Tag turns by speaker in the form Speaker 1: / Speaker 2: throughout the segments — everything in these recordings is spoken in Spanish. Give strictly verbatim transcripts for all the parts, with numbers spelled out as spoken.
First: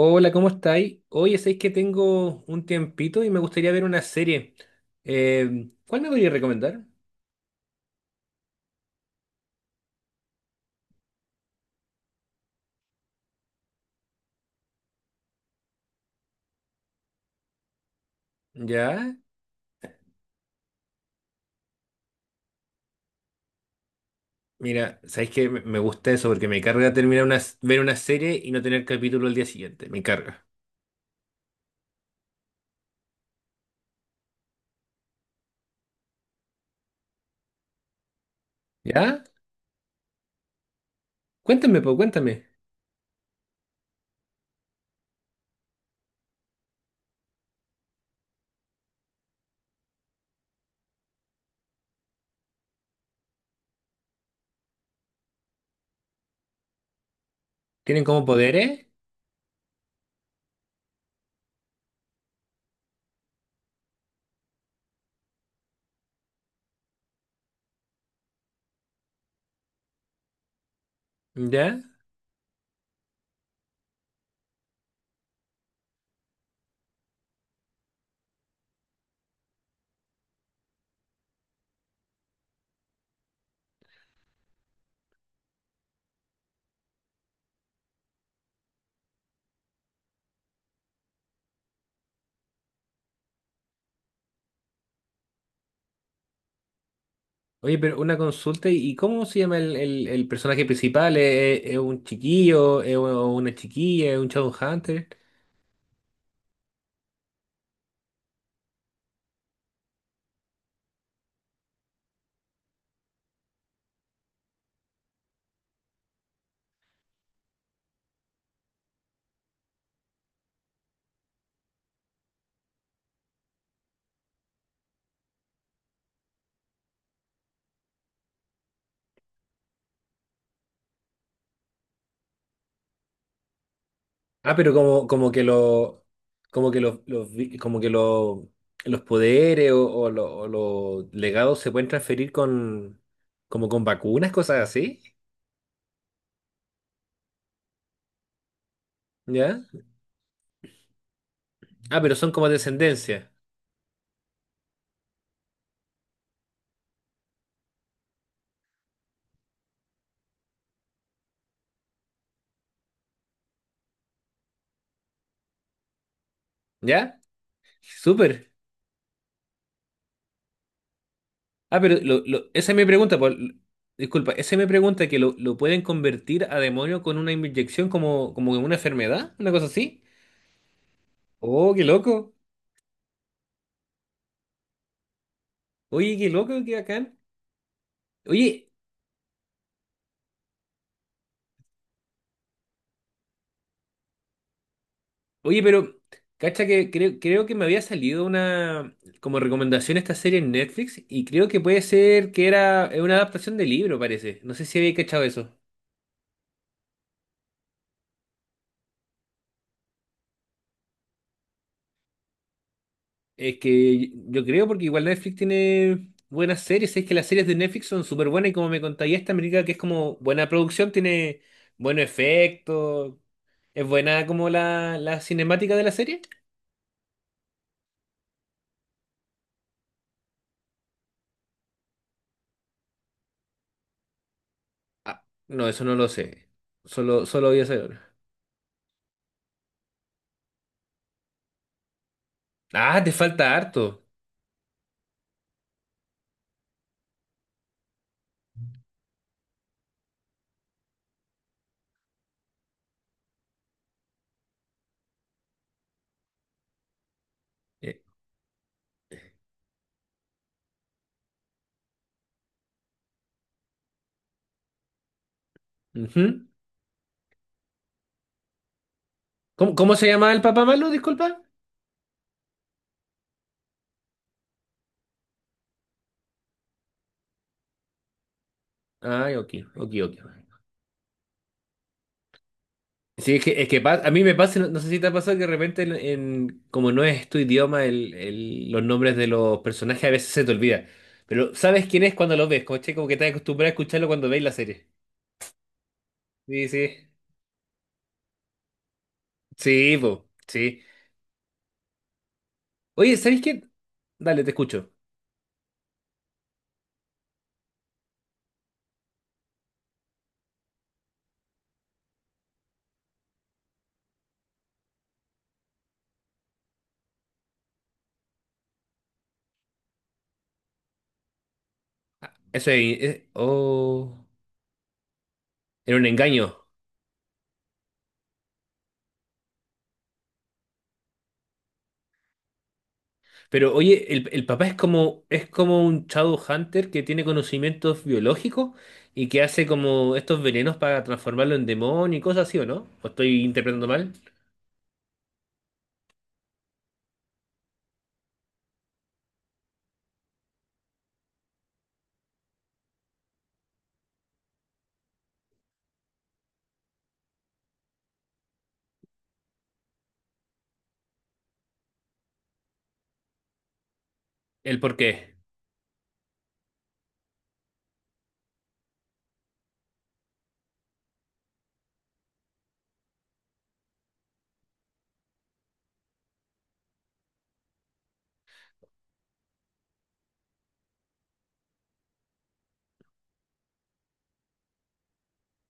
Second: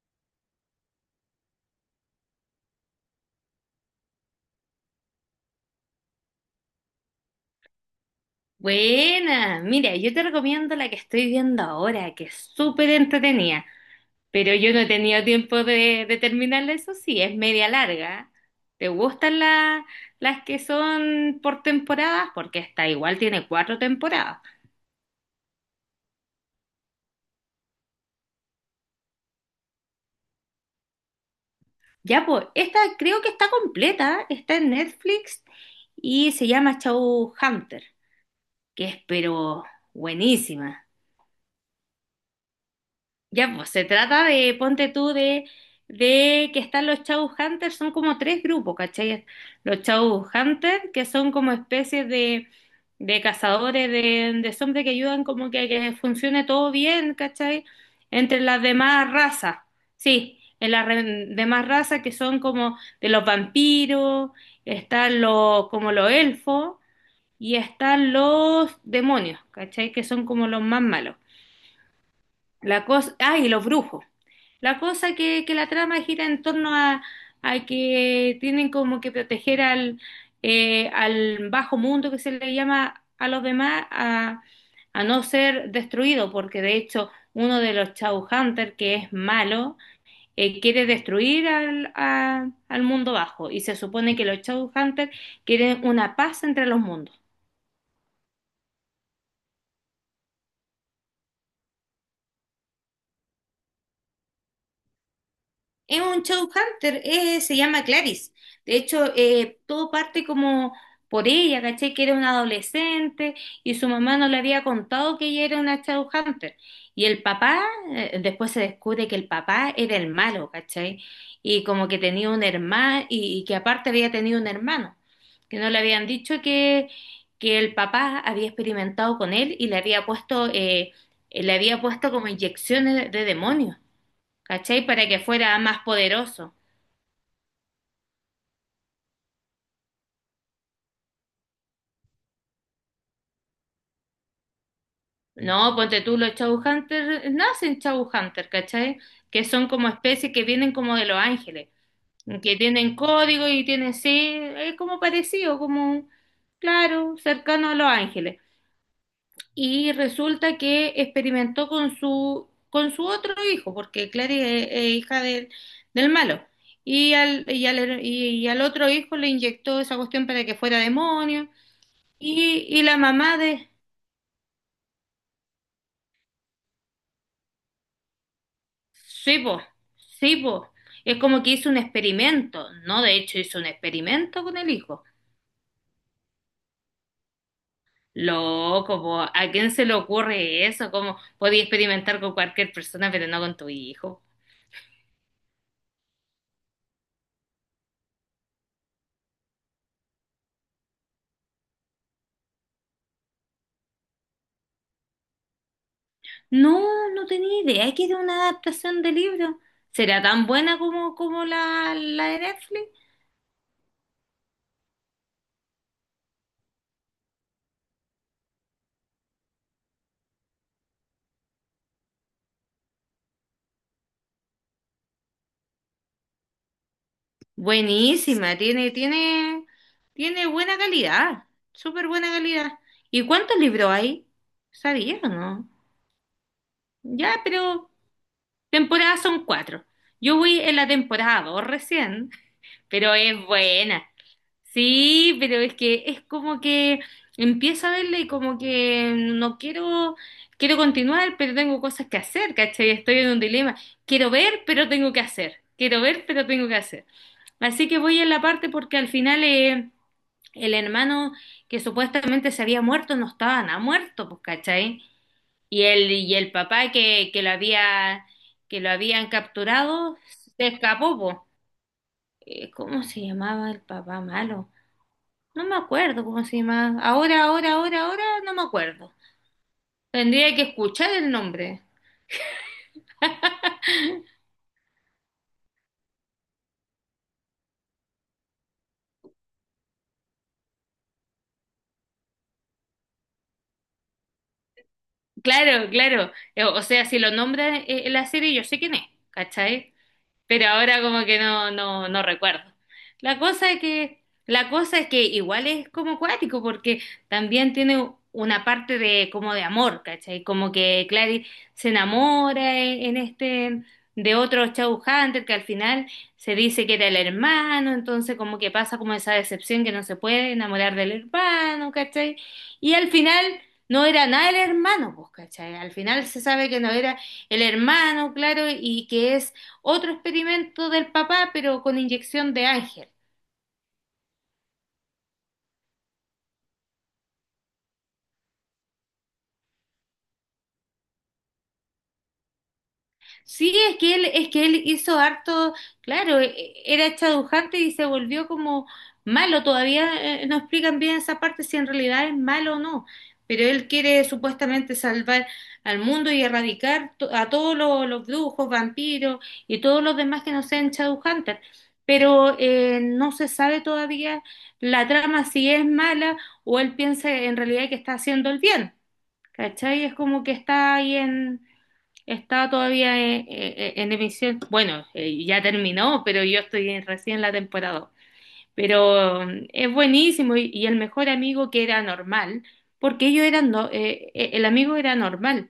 Speaker 1: Hola, ¿cómo estáis? Oye, sabéis que tengo un tiempito y me gustaría ver una serie. Eh, ¿cuál me podrías recomendar?
Speaker 2: Buena, mira, yo te recomiendo la que estoy viendo ahora, que es súper entretenida, pero yo no he tenido tiempo de, de terminarla, eso sí, es media larga. ¿Te
Speaker 1: Ya,
Speaker 2: gustan la- las que son por temporadas? Porque esta igual tiene cuatro temporadas.
Speaker 1: mira, sabéis que me me gusta eso porque me carga terminar una, s- ver una serie y no tener capítulo al día siguiente. Me carga.
Speaker 2: Ya, pues, esta creo que está completa, está en Netflix y se llama Hunter, que es
Speaker 1: ¿Ya?
Speaker 2: pero buenísima.
Speaker 1: Cuéntame, pues, cuéntame.
Speaker 2: Ya, pues se trata de, ponte tú, de, de que están los Hunters, son como tres grupos, ¿cachai? Los Hunters, que son como especies de, de cazadores de, de zombies que ayudan como que, que funcione todo bien, ¿cachai?
Speaker 1: ¿Tienen como
Speaker 2: Entre las
Speaker 1: poderes?
Speaker 2: demás razas, sí, en las re- demás razas que son como de los vampiros, están los, como los elfos, y están los demonios, ¿cachai? Que son como los más malos.
Speaker 1: ¿Ya?
Speaker 2: La cosa, ah, y los brujos. La cosa que, que la trama gira en torno a, a que tienen como que proteger al, eh, al bajo mundo, que se le llama a los demás, a, a no ser destruido, porque de hecho uno de los Shadowhunters que es malo eh, quiere destruir al, a- al mundo bajo, y se supone que los Shadowhunters quieren una paz entre los mundos.
Speaker 1: Oye, pero una consulta, ¿y cómo se llama el, el- el personaje principal? ¿Es, es- es un chiquillo? ¿Es u- ¿una chiquilla? ¿Es un Hunter?
Speaker 2: Es un showhunter, eh, se llama Clarice. De hecho, eh, todo parte como por ella, ¿cachai? Que era una adolescente y su mamá no le había contado que ella era una showhunter. Y el papá, eh, después se descubre que el papá era el malo, ¿cachai? Y como que tenía un hermano, y, y que aparte había tenido un hermano, que no le habían dicho que, que el papá había experimentado con él y le había puesto, eh, le había puesto como inyecciones de de demonios.
Speaker 1: Ah, pero
Speaker 2: ¿Cachai?
Speaker 1: como,
Speaker 2: Para que
Speaker 1: como que
Speaker 2: fuera más
Speaker 1: lo,
Speaker 2: poderoso.
Speaker 1: como que los, los vi- como que lo- los poderes o, o lo- o los legados se pueden transferir con, como con vacunas, cosas así,
Speaker 2: No, ponte tú, los Shadowhunters nacen Shadowhunters, ¿cachai? Que
Speaker 1: ¿ya?
Speaker 2: son como especies que vienen como de los ángeles,
Speaker 1: Ah, pero son como
Speaker 2: que tienen
Speaker 1: descendencia,
Speaker 2: código y tienen, sí, es como parecido, como, claro, cercano a los ángeles. Y resulta que experimentó con su, con su otro hijo, porque Clary es, es hija del, del malo. Y
Speaker 1: ¿ya?
Speaker 2: al, y al, y
Speaker 1: Súper.
Speaker 2: al otro hijo le inyectó esa cuestión para que fuera demonio.
Speaker 1: Ah, pero lo, lo-
Speaker 2: Y,
Speaker 1: esa es
Speaker 2: y
Speaker 1: mi
Speaker 2: la
Speaker 1: pregunta, pues,
Speaker 2: mamá
Speaker 1: l-
Speaker 2: de...
Speaker 1: disculpa, esa es mi pregunta, que lo, lo pueden convertir a demonio con una inyección como, como en una enfermedad,
Speaker 2: Sí,
Speaker 1: una
Speaker 2: po,
Speaker 1: cosa así.
Speaker 2: sí, po. Es como que hizo
Speaker 1: Oh,
Speaker 2: un
Speaker 1: qué loco.
Speaker 2: experimento, ¿no? De hecho, hizo un experimento con el hijo.
Speaker 1: Oye, qué loco, qué bacán. Oye,
Speaker 2: Loco, po, ¿a quién se le ocurre eso? ¿Cómo podía experimentar con cualquier persona, pero no con tu hijo?
Speaker 1: Oye, pero, cacha que creo, creo que me había salido una como recomendación esta serie en Netflix y creo que puede ser que era eh, una adaptación de libro, parece. No sé si había cachado eso.
Speaker 2: No, no tenía idea que era una adaptación de libro. ¿Será tan buena como, como la, la de Netflix?
Speaker 1: Es que yo creo porque igual Netflix tiene buenas series, es que las series de Netflix son súper buenas y como me contaría esta América que es como buena producción, tiene buenos efectos, es buena como la, la cinemática de la serie.
Speaker 2: Buenísima, tiene, tiene, tiene buena calidad, súper buena calidad. ¿Y cuántos libros hay? ¿Sabía
Speaker 1: Ah,
Speaker 2: o
Speaker 1: no,
Speaker 2: no?
Speaker 1: eso no lo sé. Solo,
Speaker 2: Ya,
Speaker 1: solo voy a
Speaker 2: pero...
Speaker 1: saber.
Speaker 2: Temporadas son cuatro. Yo voy en la temporada dos recién,
Speaker 1: Ah, te
Speaker 2: pero es
Speaker 1: falta harto.
Speaker 2: buena. Sí, pero es que es como que empiezo a verla y como que no quiero, quiero continuar, pero tengo cosas que hacer, ¿cachai? Estoy en un dilema. Quiero ver, pero tengo que hacer. Quiero ver, pero tengo que hacer. Así
Speaker 1: Eh,
Speaker 2: que voy en la parte porque al final eh, el hermano que supuestamente se había muerto no estaba nada muerto, pues, ¿cachai? Y el, y
Speaker 1: ujú.
Speaker 2: el papá que, que lo había, que lo habían
Speaker 1: ¿Cómo, cómo se
Speaker 2: capturado
Speaker 1: llama el papá
Speaker 2: se
Speaker 1: malo?
Speaker 2: escapó,
Speaker 1: Disculpa.
Speaker 2: po. Eh, ¿Cómo se llamaba el papá malo? No me acuerdo cómo se llamaba. Ahora, ahora, ahora, ahora no me acuerdo.
Speaker 1: Ay, ok, ok, ok.
Speaker 2: Tendría que escuchar el nombre.
Speaker 1: Sí, es que, es que pa- a mí me pasa, no, no sé si te ha pasado que de repente, en, en- como no es tu idioma, el, el- los nombres de los personajes a veces se te olvida. Pero sabes quién es cuando lo ves, como, che, como que estás acostumbrado a escucharlo cuando veis la serie.
Speaker 2: Claro, claro. Eh,
Speaker 1: Sí,
Speaker 2: O sea,
Speaker 1: sí.
Speaker 2: si lo nombra eh, en la serie, yo sé quién es, ¿cachai?
Speaker 1: Sí, po,
Speaker 2: Pero
Speaker 1: sí.
Speaker 2: ahora como que no, no, no recuerdo.
Speaker 1: Oye,
Speaker 2: La
Speaker 1: ¿sabes qué?
Speaker 2: cosa es que,
Speaker 1: Dale, te
Speaker 2: la
Speaker 1: escucho.
Speaker 2: cosa es que igual es como cuático, porque también tiene una parte de como de amor, ¿cachai? Como que Clary se enamora en, en este de otro Shadow Hunter que al final se dice que era el hermano, entonces como que pasa como esa decepción que no se puede enamorar del hermano,
Speaker 1: Ah,
Speaker 2: ¿cachai?
Speaker 1: eso
Speaker 2: Y
Speaker 1: es.
Speaker 2: al
Speaker 1: es-
Speaker 2: final no
Speaker 1: oh,
Speaker 2: era nada el hermano, pues, ¿cachai? Al
Speaker 1: era un
Speaker 2: final se
Speaker 1: engaño.
Speaker 2: sabe que no era el hermano, claro, y que es otro experimento del papá, pero con inyección de Ángel.
Speaker 1: Pero oye, el, el papá es como, es como un Shadowhunter que tiene conocimientos biológicos y que hace como estos venenos para transformarlo en demonio y cosas así, ¿o no? ¿O estoy
Speaker 2: Sí,
Speaker 1: interpretando
Speaker 2: es
Speaker 1: mal?
Speaker 2: que él, es que él hizo harto, claro, e- era chadujante y se volvió como malo. Todavía eh, no explican bien esa parte si en realidad es malo o no. Pero él quiere supuestamente salvar al mundo y erradicar to- a todos los, los brujos, vampiros y todos los demás que no sean chadujantes. Pero eh, no se sabe todavía
Speaker 1: ¿El por
Speaker 2: la
Speaker 1: qué?
Speaker 2: trama si es mala o él piensa en realidad que está haciendo el bien. ¿Cachai? Es como que está ahí en, está todavía eh, eh, eh, en emisión. Bueno, eh, ya terminó, pero yo estoy en- recién en la temporada dos. Pero mm, es buenísimo, y, y, el mejor amigo que era normal, porque ellos eran, no- eh, eh, el amigo era normal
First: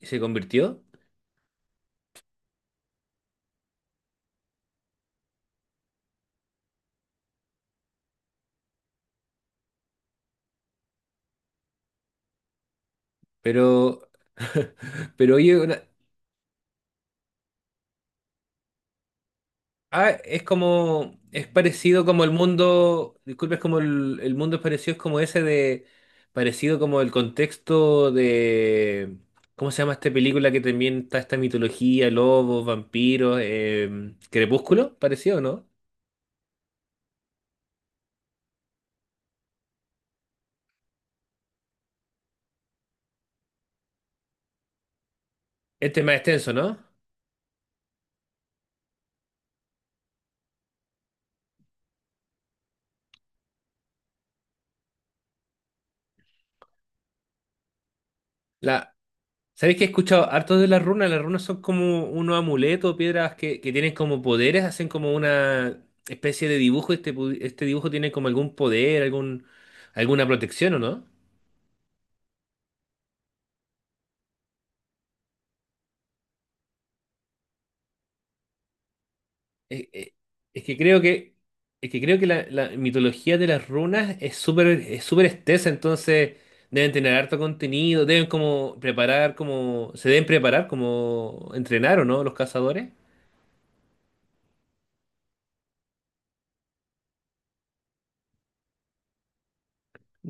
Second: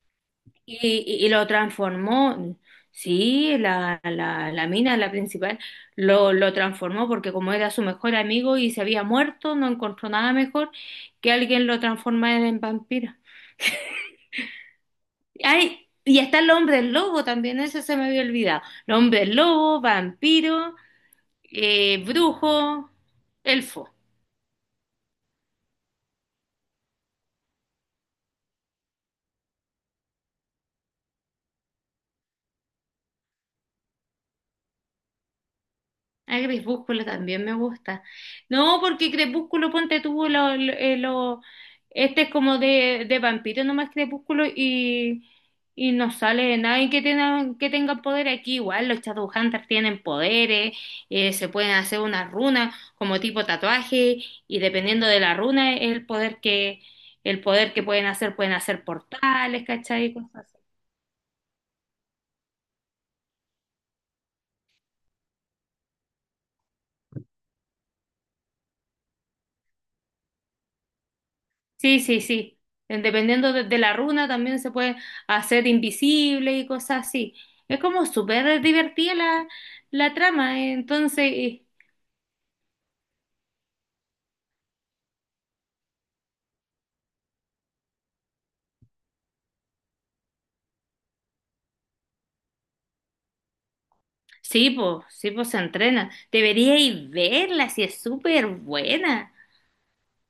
Speaker 1: ¿Y se
Speaker 2: y,
Speaker 1: convirtió?
Speaker 2: y- y lo transformó. Sí, la, la, la mina, la principal, lo, lo transformó porque como era su mejor amigo y se había muerto, no encontró nada mejor que alguien lo transformara en vampiro.
Speaker 1: Pero, pero oye, una-
Speaker 2: Ay, y está el hombre lobo también, eso se me había olvidado. El hombre lobo,
Speaker 1: Ah, es
Speaker 2: vampiro,
Speaker 1: como, es
Speaker 2: eh,
Speaker 1: parecido como el
Speaker 2: brujo,
Speaker 1: mundo, disculpe, es como
Speaker 2: elfo.
Speaker 1: el, el mundo es parecido, es como ese de, parecido como el contexto de, ¿cómo se llama esta película que también está esta mitología, lobos, vampiros, eh, Crepúsculo? Parecido, ¿no?
Speaker 2: Ah, Crepúsculo también me gusta. No, porque Crepúsculo, ponte tú, lo, lo- eh, lo- este es como de, de vampiro nomás, Crepúsculo, y, y
Speaker 1: Este es
Speaker 2: no
Speaker 1: más extenso,
Speaker 2: sale
Speaker 1: ¿no?
Speaker 2: nadie que tenga, que tenga poder aquí. Igual los Shadowhunters tienen poderes, eh, se pueden hacer unas runas como tipo tatuaje, y dependiendo de la runa es el poder que, el poder que pueden hacer, pueden hacer
Speaker 1: La,
Speaker 2: portales,
Speaker 1: ¿sabéis que he
Speaker 2: ¿cachai?
Speaker 1: escuchado
Speaker 2: Cosas
Speaker 1: harto
Speaker 2: así.
Speaker 1: de las runas? Las runas son como unos amuletos, piedras que, que tienen como poderes, hacen como una especie de dibujo, este, pu- este dibujo tiene como algún poder, algún, alguna protección, ¿o no?
Speaker 2: Sí, sí, sí. Eh, Dependiendo de, de la runa también se puede hacer invisible y cosas así. Es como súper divertida la,
Speaker 1: eh, eh,
Speaker 2: la trama.
Speaker 1: es
Speaker 2: eh.
Speaker 1: que creo
Speaker 2: Entonces,
Speaker 1: que,
Speaker 2: eh,
Speaker 1: es que creo que la, la mitología de las runas es súper es súper extensa, entonces deben tener harto contenido, deben como preparar, como, se deben preparar como entrenar o no los cazadores.
Speaker 2: sí, pues, sí, pues se entrena. Deberíais verla, si es súper buena.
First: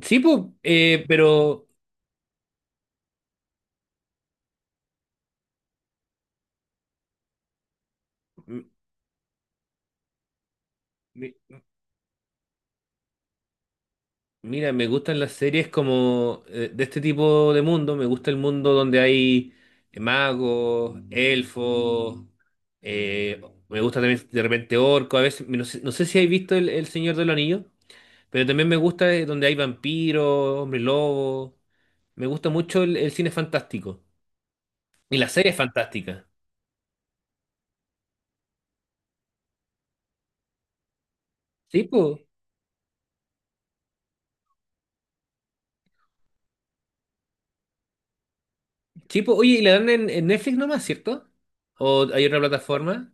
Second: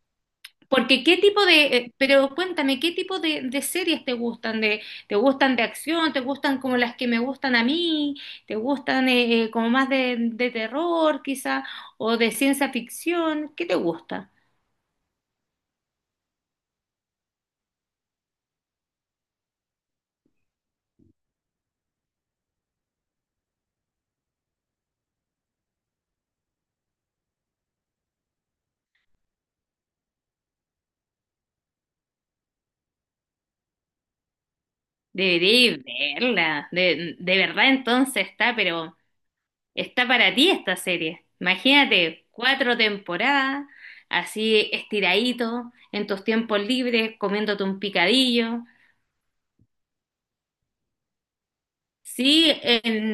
Speaker 1: Sí, pues,
Speaker 2: Porque qué tipo
Speaker 1: pero
Speaker 2: de, eh, Pero cuéntame, ¿qué tipo de, de series te gustan? ¿De, te gustan de acción? ¿Te gustan como las que me gustan a mí? ¿Te
Speaker 1: m-
Speaker 2: gustan eh, eh, como más de, de terror
Speaker 1: mi-
Speaker 2: quizá? ¿O de ciencia ficción? ¿Qué te gusta?
Speaker 1: mira, me gustan las series como eh, de este tipo de mundo. Me gusta el mundo donde hay eh, magos, elfos. eh, Me gusta también de repente orco. A veces, no sé, no sé si habéis visto El, El Señor de los Anillos. Pero también me gusta eh, donde hay vampiros, hombres lobos. Me gusta mucho el, el cine fantástico. Y las series
Speaker 2: Debería
Speaker 1: fantásticas.
Speaker 2: verla. De, de verdad, entonces está, pero está para ti esta serie.
Speaker 1: Sí, pues.
Speaker 2: Imagínate, cuatro temporadas, así estiradito, en tus tiempos libres, comiéndote un picadillo.
Speaker 1: Sí, po. Oye, ¿y la dan en, en Netflix nomás, cierto? ¿O hay otra
Speaker 2: Sí,
Speaker 1: plataforma?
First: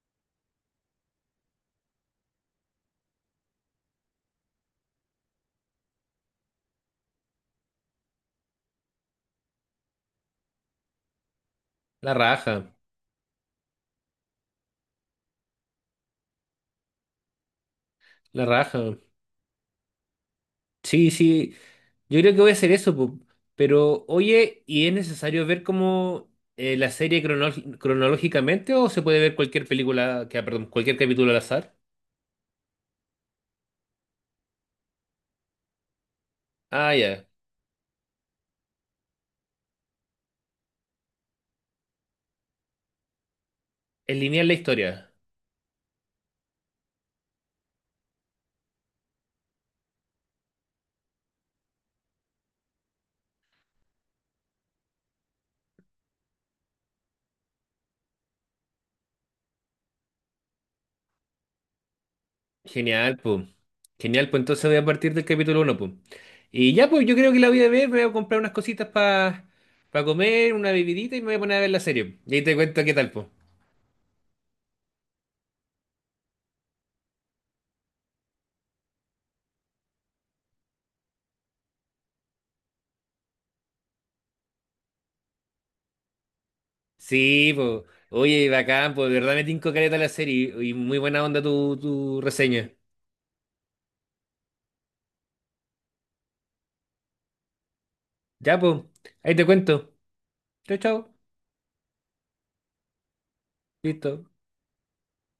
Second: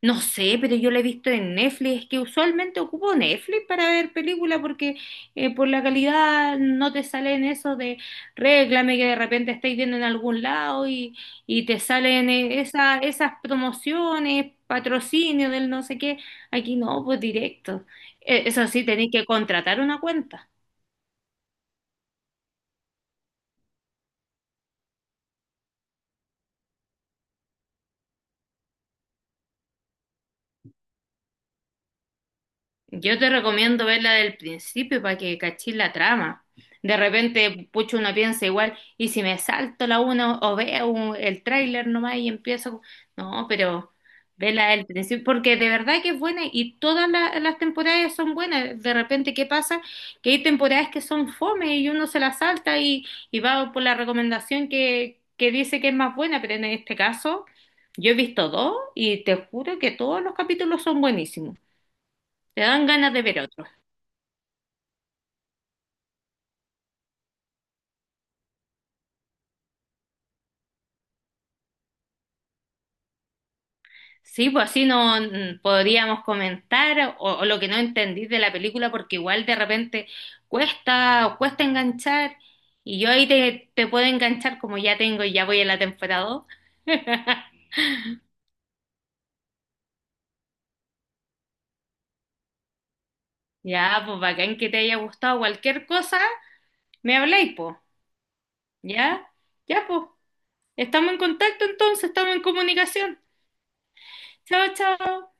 Speaker 2: no sé, pero yo la he visto en Netflix. Es que usualmente ocupo Netflix para ver películas porque eh, por la calidad no te salen eso de réclame que de repente estáis viendo en algún lado, y, y te
Speaker 1: La
Speaker 2: salen eh,
Speaker 1: raja.
Speaker 2: esa- esas promociones, patrocinio del no sé qué. Aquí no, pues directo. Eh,
Speaker 1: La
Speaker 2: Eso sí,
Speaker 1: raja.
Speaker 2: tenéis que contratar una cuenta.
Speaker 1: Sí, sí. Yo creo que voy a hacer eso, po. Pero, oye, ¿y es necesario ver como eh, la serie crono- cronológicamente o se puede ver cualquier película, que, ah, perdón, cualquier capítulo al azar?
Speaker 2: Yo te recomiendo verla del principio para que cachis la trama.
Speaker 1: Ah,
Speaker 2: De
Speaker 1: ya.
Speaker 2: repente, pucho, uno piensa igual, y si me salto la una o veo un- el tráiler nomás y empiezo. No, pero
Speaker 1: Es lineal la
Speaker 2: vela del
Speaker 1: historia.
Speaker 2: principio, porque de verdad que es buena y todas la- las temporadas son buenas. De repente, ¿qué pasa? Que hay temporadas que son fome y uno se las salta y, y va por la recomendación que, que dice que es más buena, pero en este caso, yo he visto dos y te juro que todos los capítulos son buenísimos. Te dan ganas
Speaker 1: Genial,
Speaker 2: de ver
Speaker 1: pues.
Speaker 2: otro.
Speaker 1: Genial, pues entonces voy a partir del capítulo uno, pues. Y ya, pues yo creo que la voy a ver, voy a comprar unas cositas para comer, una bebidita y me voy a poner a ver la serie. Y ahí te cuento qué tal, pues.
Speaker 2: Sí, pues, así no mm, podríamos comentar o, o lo que no entendí de la película, porque igual de repente cuesta, o cuesta enganchar, y yo ahí te, te puedo enganchar como ya tengo y ya voy a la temporada dos.
Speaker 1: Sí, pues. Oye, bacán, pues de verdad me tinco caleta la serie y muy buena onda tu, tu reseña.
Speaker 2: Ya, pues, bacán que te haya gustado. Cualquier cosa, me habláis, pues.
Speaker 1: Ya, pues.
Speaker 2: Ya,
Speaker 1: Ahí te
Speaker 2: ya,
Speaker 1: cuento.
Speaker 2: pues.
Speaker 1: Chao,
Speaker 2: Estamos
Speaker 1: chao.
Speaker 2: en contacto entonces, estamos en comunicación.
Speaker 1: Listo.
Speaker 2: Chao, chao.